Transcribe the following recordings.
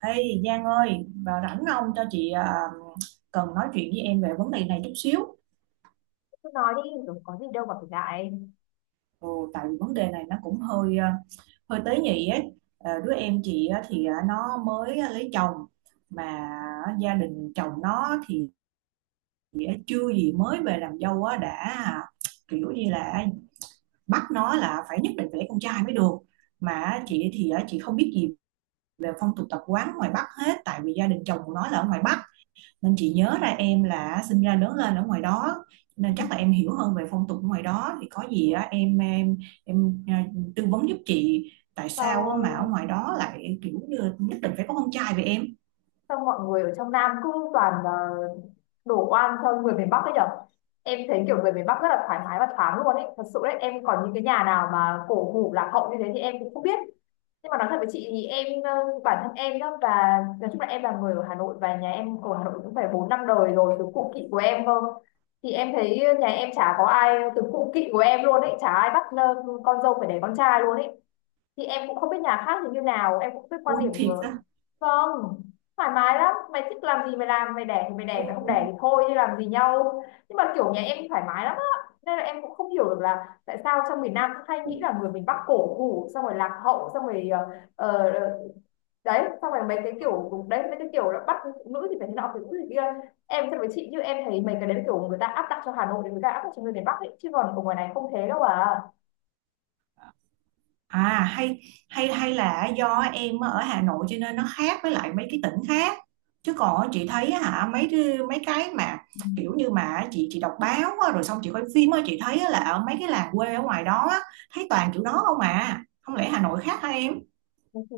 Ê Giang ơi, vào rảnh không cho chị cần nói chuyện với em về vấn đề này chút xíu. Cứ nói đi rồi có gì đâu mà phải ngại. Ừ, tại vì vấn đề này nó cũng hơi hơi tế nhị ấy. Ờ, đứa em chị á thì nó mới lấy chồng mà gia đình chồng nó thì chưa gì mới về làm dâu á đã à, kiểu như là bắt nó là phải nhất định phải lấy con trai mới được. Mà chị thì chị không biết gì về phong tục tập quán ngoài Bắc hết, tại vì gia đình chồng của nó là ở ngoài Bắc, nên chị nhớ ra em là sinh ra lớn lên ở ngoài đó nên chắc là em hiểu hơn về phong tục ở ngoài đó, thì có gì á em tư vấn giúp chị tại sao á mà ở sao ngoài đó lại kiểu như nhất định phải có con trai vậy em. sao mọi người ở trong Nam cứ toàn đổ oan cho người miền Bắc ấy nhở? Em thấy kiểu người miền Bắc rất là thoải mái và thoáng luôn ấy, thật sự đấy, em còn những cái nhà nào mà cổ hủ lạc hậu như thế thì em cũng không biết. Nhưng mà nói thật với chị thì em bản thân em đó, và nói chung là em là người ở Hà Nội và nhà em ở Hà Nội cũng phải bốn năm đời rồi, từ cụ kỵ của em cơ. Thì em thấy nhà em chả có ai, từ cụ kỵ của em luôn ấy, chả ai bắt con dâu phải đẻ con trai luôn ấy. Thì em cũng không biết nhà khác thì như nào, em cũng không biết quan Ui điểm thiệt của. á. Không, thoải mái lắm, mày thích làm gì mày làm, mày đẻ thì mày đẻ, mày không đẻ thì thôi chứ làm gì nhau. Nhưng mà kiểu nhà em thoải mái lắm á, nên là em cũng không hiểu được là tại sao trong miền Nam cũng hay Ừ. nghĩ là người miền Bắc cổ hủ, xong rồi lạc hậu, xong rồi ờ, đấy, xong rồi mấy cái kiểu đấy, mấy cái kiểu là bắt phụ nữ thì phải thế nọ, phụ nữ thì kia. Em thật với chị, như em thấy mấy cái đấy là kiểu người ta áp đặt cho Hà Nội, thì người ta áp đặt cho người miền Bắc ấy, chứ còn ở ngoài này không thế đâu à. À hay hay hay là do em ở Hà Nội cho nên nó khác với lại mấy cái tỉnh khác. Chứ còn á, chị thấy á hả mấy cái mà kiểu như mà chị đọc báo á, rồi xong chị coi phim á, chị thấy á là ở mấy cái làng quê ở ngoài đó á, thấy toàn kiểu đó không à. Không lẽ Hà Nội khác hả em?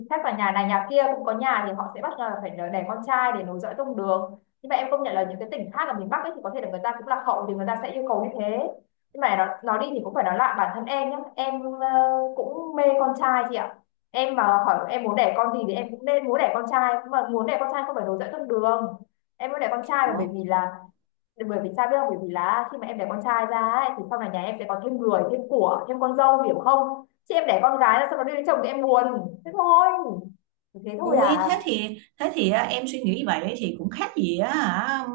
Chắc là nhà này nhà kia cũng có, nhà thì họ sẽ bắt là phải đẻ con trai để nối dõi tông đường. Nhưng mà em công nhận là những cái tỉnh khác ở miền Bắc ấy, thì có thể là người ta cũng lạc hậu, thì người ta sẽ yêu cầu như thế. Nhưng mà nó đi thì cũng phải nói lại, bản thân em nhé, em cũng mê con trai, chị ạ. Em mà hỏi em muốn đẻ con gì thì em cũng nên muốn đẻ con trai, mà muốn đẻ con trai không phải nối dõi tông đường, em muốn đẻ con trai là Ủa? bởi vì là, bởi vì sao biết không, bởi vì là khi mà em đẻ con trai ra ấy, thì sau này nhà em sẽ có thêm người thêm của, thêm con dâu, hiểu không? Chị, em đẻ con gái là sau đó đi lấy chồng thì em buồn, thế thôi, thế thôi Ui à. thế thì em suy nghĩ vậy thì cũng khác gì á hả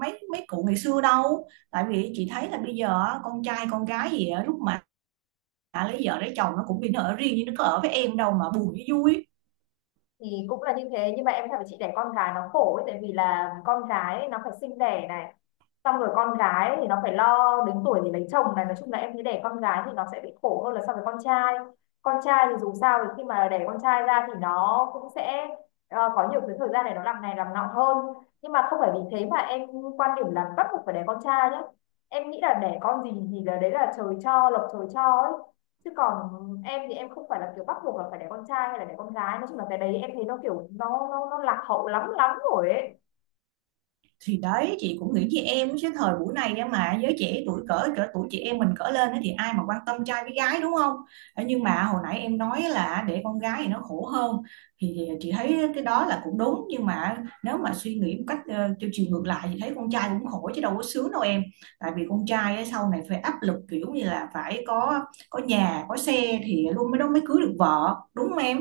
mấy mấy cụ ngày xưa đâu. Tại vì chị thấy là bây giờ á, con trai con gái gì á, lúc mà đã lấy vợ lấy chồng nó cũng bị ở riêng, nhưng nó có ở với em đâu mà buồn với vui. Thì cũng là như thế, nhưng mà em thấy chị, đẻ con gái nó khổ ấy, tại vì là con gái ấy, nó phải sinh đẻ này, xong rồi con gái thì nó phải lo đến tuổi thì lấy chồng này, nói chung là em thấy đẻ con gái thì nó sẽ bị khổ hơn là so với con trai. Con trai thì dù sao thì khi mà đẻ con trai ra thì nó cũng sẽ có nhiều cái thời gian để nó làm này làm nọ hơn. Nhưng mà không phải vì thế mà em quan điểm là bắt buộc phải đẻ con trai nhé, em nghĩ là đẻ con gì thì là đấy là trời cho, lộc trời cho ấy. Chứ còn em thì em không phải là kiểu bắt buộc là phải đẻ con trai hay là đẻ con gái, nói chung là cái đấy em thấy nó kiểu nó lạc hậu lắm lắm rồi ấy. Thì đấy, chị cũng nghĩ với em cái thời buổi này á, mà giới trẻ tuổi cỡ cỡ tuổi chị em mình cỡ lên thì ai mà quan tâm trai với gái, đúng không. Ờ, nhưng mà hồi nãy em nói là để con gái thì nó khổ hơn, thì chị thấy cái đó là cũng đúng, nhưng mà nếu mà suy nghĩ một cách theo chiều ngược lại thì thấy con trai cũng khổ chứ đâu có sướng đâu em. Tại vì con trai á, sau này phải áp lực kiểu như là phải có nhà có xe thì luôn mới đó mới cưới được vợ, đúng không em.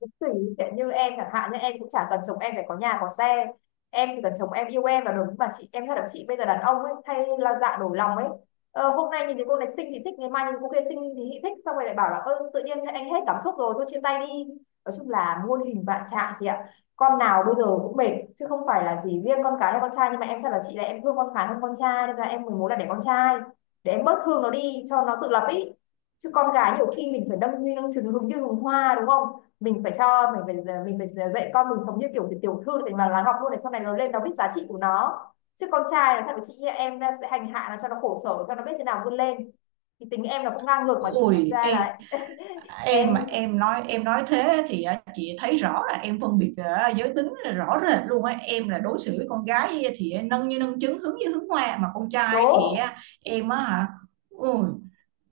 Cũng tùy, sẽ như em chẳng hạn, như em cũng chả cần chồng em phải có nhà có xe, em chỉ cần chồng em yêu em là đúng mà chị. Em thật là chị, bây giờ đàn ông ấy hay là dạ đổi lòng ấy, hôm nay nhìn thấy cô này xinh thì thích, ngày mai nhìn cô kia xinh thì thích, xong rồi lại bảo là ơ tự nhiên anh hết cảm xúc rồi, thôi chia tay đi. Nói chung là muôn hình vạn trạng chị ạ, con nào bây giờ cũng mệt, chứ không phải là chỉ riêng con cái hay con trai. Nhưng mà em thật là chị, là em thương con gái hơn con trai, nên là em mới muốn là để con trai, để em bớt thương nó đi cho nó tự lập ý. Chứ con gái nhiều khi mình phải đâm như đâm trứng, hứng như hùng hoa, đúng không? Mình phải mình phải dạy con mình sống như kiểu tiểu thư, để mà nó học luôn, để sau này nó lên nó biết giá trị của nó. Chứ con trai là thằng chị em sẽ hành hạ nó cho nó khổ sở, cho nó biết thế nào vươn lên. Thì tính em là cũng ngang ngược mà, chỉ Ôi đâm ra ê, là em em mà em nói thế thì á, chị thấy rõ là em phân biệt giới tính là rõ rệt luôn á, em là đối xử với con gái thì nâng như nâng trứng hướng như hướng hoa, mà con trai thì đố. á, em á hả. Ui,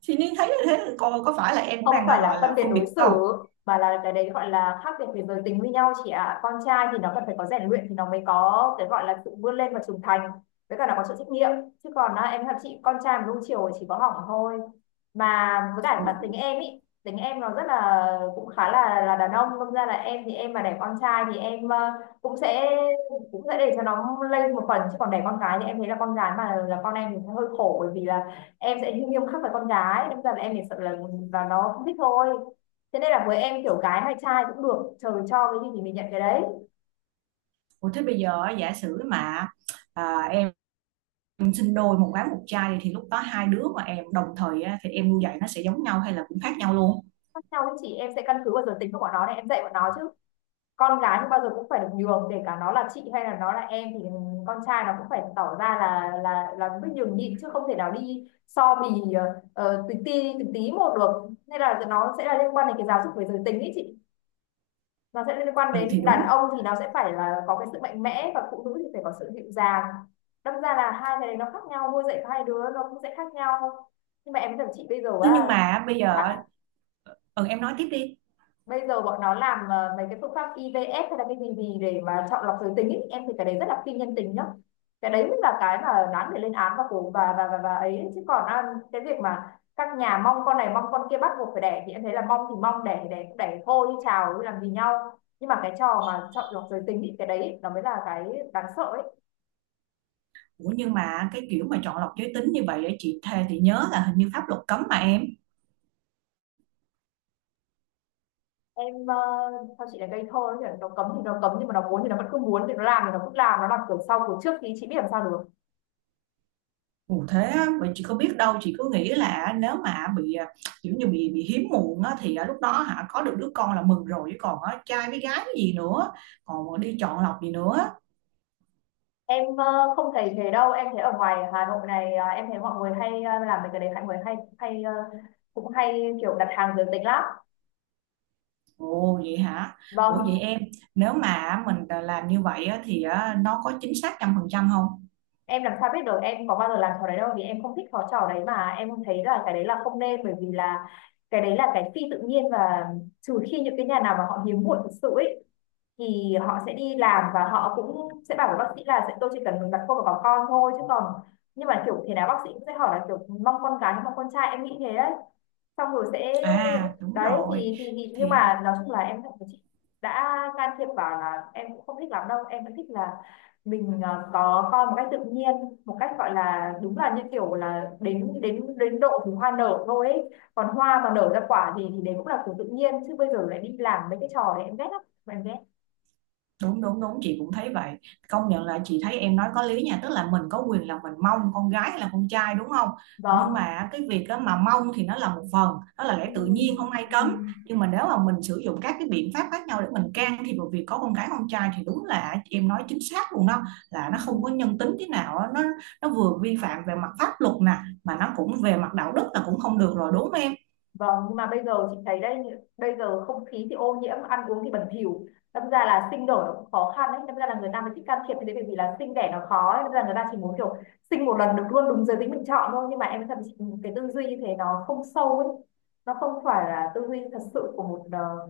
thì nên thấy như thế coi có phải là em cũng Không đang phải là gọi là phân biệt phân đối biệt không. xử, mà là cái đấy gọi là khác biệt về giới tính với nhau, chị ạ. Con trai thì nó cần phải có rèn luyện thì nó mới có cái gọi là sự vươn lên và trưởng thành, với cả nó có sự trách nhiệm. Chứ còn á, em thật chị, con trai mà nuông chiều chỉ có hỏng thôi. Mà với cả Ủa, bản tính em ý, tính em nó rất là cũng khá là đàn ông, đâm ra là em thì em mà đẻ con trai thì em cũng sẽ cũng sẽ để cho nó lây một phần. Chứ còn đẻ con gái thì em thấy là con gái mà là con em thì sẽ hơi khổ, bởi vì là em sẽ nghiêm khắc với con gái, đâm ra là em chỉ sợ là và nó không thích thôi. Thế nên là với em, kiểu gái hay trai cũng được, trời cho cái gì thì mình nhận cái đấy. ủa thế bây giờ á, giả sử mà em sinh đôi một gái một trai thì lúc đó hai đứa mà em đồng thời á, thì em nuôi dạy nó sẽ giống nhau hay là cũng khác nhau luôn. Khác nhau, với chị em sẽ căn cứ vào giới tính của bọn nó để em dạy bọn nó chứ. Con gái thì bao giờ cũng phải được nhường, kể cả nó là chị hay là nó là em, thì con trai nó cũng phải tỏ ra là là biết nhường nhịn, chứ không thể nào đi so bì từng tí một được. Nên là nó sẽ là liên quan đến cái giáo dục về giới tính ấy chị, nó sẽ liên quan Ừ, thì đến đàn đúng. ông thì nó sẽ phải là có cái sự mạnh mẽ, và phụ nữ thì phải có sự dịu dàng. Đâm ra là hai cái này nó khác nhau, nuôi dạy hai đứa nó cũng sẽ khác nhau. Nhưng mà em với thằng chị bây giờ Thế nhưng á, mà bây giờ đã, ừ, em nói tiếp đi. bây giờ bọn nó làm mấy cái phương pháp IVF hay là cái gì gì để mà chọn lọc giới tính ý. Em thì cái đấy rất là phi nhân tính nhá, cái đấy mới là cái mà đáng để lên án, và cổ và ấy. Chứ còn à, cái việc mà các nhà mong con này mong con kia bắt buộc phải đẻ thì em thấy là mong thì mong, đẻ thì đẻ, cũng đẻ thôi chứ chào chứ làm gì nhau. Nhưng mà cái trò mà chọn lọc giới tính thì cái đấy nó mới là cái đáng sợ ấy. Ủa nhưng mà cái kiểu mà chọn lọc giới tính như vậy, để chị thề thì nhớ là hình như pháp luật cấm mà em. Em sao chị lại gây thơ ấy, nó cấm thì nó cấm, nhưng mà nó muốn thì nó vẫn cứ muốn, thì nó làm thì nó cứ làm, nó làm kiểu sau kiểu trước thì chị biết làm sao được. Ủa thế á, vậy chị có biết đâu, chị cứ nghĩ là nếu mà bị kiểu như bị hiếm muộn á, thì à, lúc đó hả có được đứa con là mừng rồi, chứ còn á, trai với gái cái gì nữa, còn đi chọn lọc gì nữa. Em không thấy thế đâu, em thấy ở ngoài Hà Nội này em thấy mọi người hay làm mấy cái đấy, mọi người hay hay cũng hay kiểu đặt hàng giới tính lắm. Ồ vậy hả. Ủa vậy Vâng, em nếu mà mình làm như vậy á, thì à, nó có chính xác trăm phần trăm không. em làm sao biết được, em có bao giờ làm trò đấy đâu, vì em không thích trò trò đấy. Mà em thấy là cái đấy là không nên, bởi vì là cái đấy là cái phi tự nhiên. Và trừ khi những cái nhà nào mà họ hiếm muộn thực sự ấy, thì họ sẽ đi làm, và họ cũng sẽ bảo với bác sĩ là sẽ tôi chỉ cần đặt cô vào có con thôi chứ còn. Nhưng mà kiểu thế nào bác sĩ cũng sẽ hỏi là kiểu mong con gái hay mong con trai, em nghĩ thế đấy. Xong rồi sẽ À đúng đấy rồi. thì thì nhưng Thì mà nói chung là em cảm thấy chị đã can thiệp vào là em cũng không thích lắm đâu. Em vẫn thích là mình có con một cách tự nhiên, một cách gọi là đúng là như kiểu là đến đến đến độ thì hoa nở thôi ấy. Còn hoa mà nở ra quả thì đấy cũng là của tự nhiên, chứ bây giờ lại đi làm mấy cái trò đấy em ghét lắm. Em ghét. đúng đúng đúng, chị cũng thấy vậy. Công nhận là chị thấy em nói có lý nha, tức là mình có quyền là mình mong con gái hay là con trai, đúng không. Nhưng Vâng. mà cái việc đó mà mong thì nó là một phần, đó là lẽ tự nhiên, không ai cấm. Ừ. Nhưng mà nếu mà mình sử dụng các cái biện pháp khác nhau để mình can thiệp vào việc có con gái con trai thì đúng là em nói chính xác luôn đó, là nó không có nhân tính thế nào á. Nó vừa vi phạm về mặt pháp luật nè, mà nó cũng về mặt đạo đức là cũng không được rồi, đúng không em. Vâng, nhưng mà bây giờ chị thấy đây, bây giờ không khí thì ô nhiễm, ăn uống thì bẩn thỉu. Đâm ra là sinh nở nó cũng khó khăn đấy, đâm ra là người ta mới thích can thiệp như thế, bởi vì là sinh đẻ nó khó ấy. Đâm ra người ta chỉ muốn kiểu sinh một lần được luôn đúng giới tính mình chọn thôi. Nhưng mà em thật sự, cái tư duy như thế nó không sâu ấy. Nó không phải là tư duy thật sự của một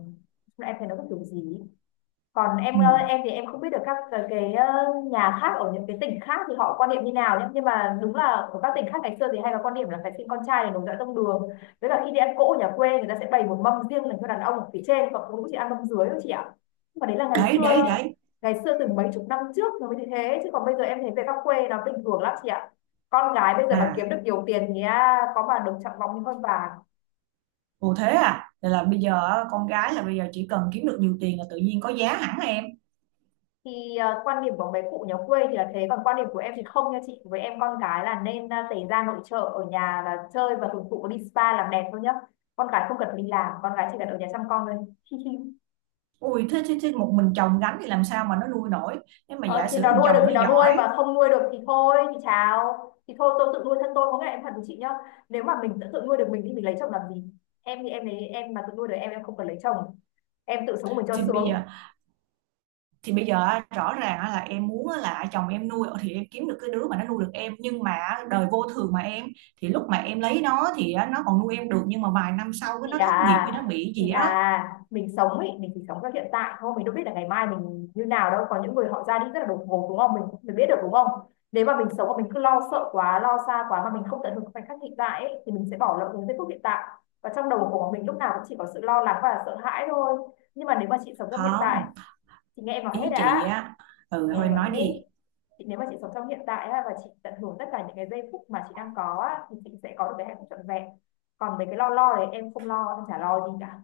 em thấy nó có kiểu gì ấy. Còn em, Ừ. Em thì em không biết được các cái nhà khác ở những cái tỉnh khác thì họ quan niệm như nào nhé, nhưng mà đúng là ở các tỉnh khác ngày xưa thì hay có quan niệm là phải xin con trai để nối dõi tông đường. Với cả khi đi ăn cỗ ở nhà quê, người ta sẽ bày một mâm riêng dành cho đàn ông ở phía trên, còn phụ nữ chỉ ăn mâm dưới thôi chị ạ. Nhưng mà đấy là ngày Đấy đấy xưa, đấy. ngày xưa từ mấy chục năm trước nó mới như thế, chứ còn bây giờ em thấy về các quê nó bình thường lắm chị ạ. Con gái bây giờ mà kiếm À, được nhiều tiền thì à, có mà được trọng vọng như con bà. ồ thế à? Vậy là bây giờ á, con gái là bây giờ chỉ cần kiếm được nhiều tiền là tự nhiên có giá hẳn em. Thì quan điểm của mấy cụ nhà quê thì là thế, còn quan điểm của em thì không nha chị. Với em con cái là nên tẩy da nội trợ ở nhà, là chơi và hưởng thụ đi spa làm đẹp thôi nhá. Con cái không cần phải đi làm, con cái chỉ cần ở nhà chăm con thôi. Ui thế một mình chồng gánh thì làm sao mà nó nuôi nổi? Nếu mà Ờ, giả thì sử nó thằng nuôi chồng được thì nó nó nuôi, giỏi. và không nuôi được thì thôi thì chào, thì thôi tôi tự nuôi thân tôi. Có nghĩa em thật với chị nhá, nếu mà mình tự nuôi được mình thì mình lấy chồng làm gì? Em thì em lấy, em mà tự nuôi được em không cần lấy chồng, em tự sống của mình cho thì bây sướng. giờ thì bây giờ á, rõ ràng á là em muốn á là chồng em nuôi thì em kiếm được cái đứa mà nó nuôi được em, nhưng mà á, đời vô thường mà em, thì lúc mà em lấy nó thì á, nó còn nuôi em được, nhưng mà vài năm sau cái Chị nó thất nghiệp à, hay nó bị chị gì á. à, mình sống ấy, mình chỉ sống cho hiện tại thôi, mình đâu biết là ngày mai mình như nào đâu. Có những người họ ra đi rất là đột ngột đúng không, mình biết được đúng không. Nếu mà mình sống mà mình cứ lo sợ quá, lo xa quá mà mình không tận hưởng khoảnh khắc hiện tại ấy, thì mình sẽ bỏ lỡ những giây phút hiện tại, và trong đầu của mình lúc nào cũng chỉ có sự lo lắng và sợ hãi thôi. Nhưng mà nếu mà chị sống trong hiện tại, Không, chị nghe em nói hết ý chị đã. á. Chị Ừ nghe thôi em em nói nói hết. đi. Chị nếu mà chị sống trong hiện tại á, và chị tận hưởng tất cả những cái giây phút mà chị đang có á, thì chị sẽ có được cái hạnh phúc trọn vẹn. Còn về cái lo lo đấy em không lo, em chả lo gì cả.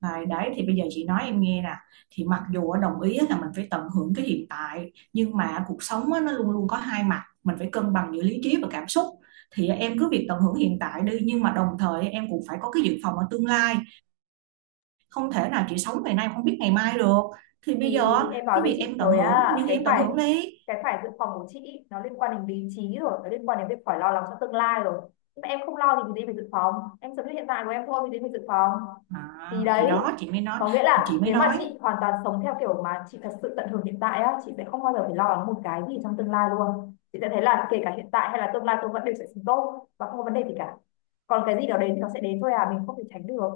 Đấy, đấy thì bây giờ chị nói em nghe nè, thì mặc dù á, đồng ý á là mình phải tận hưởng cái hiện tại, nhưng mà cuộc sống á, nó luôn luôn có hai mặt, mình phải cân bằng giữa lý trí và cảm xúc. Thì em cứ việc tận hưởng hiện tại đi, nhưng mà đồng thời em cũng phải có cái dự phòng ở tương lai, không thể nào chị sống ngày nay không biết ngày mai được. Thì bây giờ Thì em á, nói cái với việc chị em tận rồi hưởng á, nhưng thì cái em tận phải hưởng đi cái phải dự phòng của chị ý, nó liên quan đến lý trí rồi, nó liên quan đến việc phải lo lắng cho tương lai rồi. Nhưng mà em không lo thì gì phải dự phòng, em sống như hiện tại của em thôi thì gì phải dự phòng. Thì à, thì đấy, đó chị mới nói có nghĩa thì là chị mới nếu mà nói chị hoàn toàn sống theo kiểu mà chị thật sự tận hưởng hiện tại á, chị sẽ không bao giờ phải lo lắng một cái gì trong tương lai luôn. Chị sẽ thấy là kể cả hiện tại hay là tương lai tôi vẫn đều sẽ sống tốt và không có vấn đề gì cả. Còn cái gì đó đến thì nó sẽ đến thôi, à mình không thể tránh được.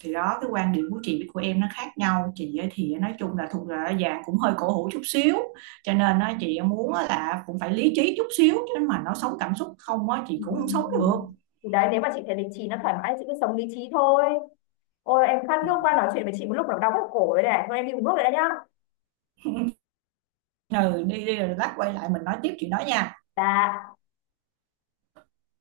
thì đó cái quan điểm của chị với của em nó khác nhau, chị ấy thì nói chung là thuộc là dạng cũng hơi cổ hủ chút xíu, cho nên á, chị muốn á là cũng phải lý trí chút xíu, chứ mà nó sống cảm xúc không á chị cũng không sống Ừ. được. Thì đấy, nếu mà chị thấy lý trí nó thoải mái chị cứ sống lý trí thôi. Ôi em khát Ừ. nước qua, nói chuyện với chị một lúc nó đau hết cổ rồi này, thôi em đi uống nước rồi đấy nhá. Ừ đi đi, rồi lát quay lại mình nói tiếp chị nói nha. Dạ.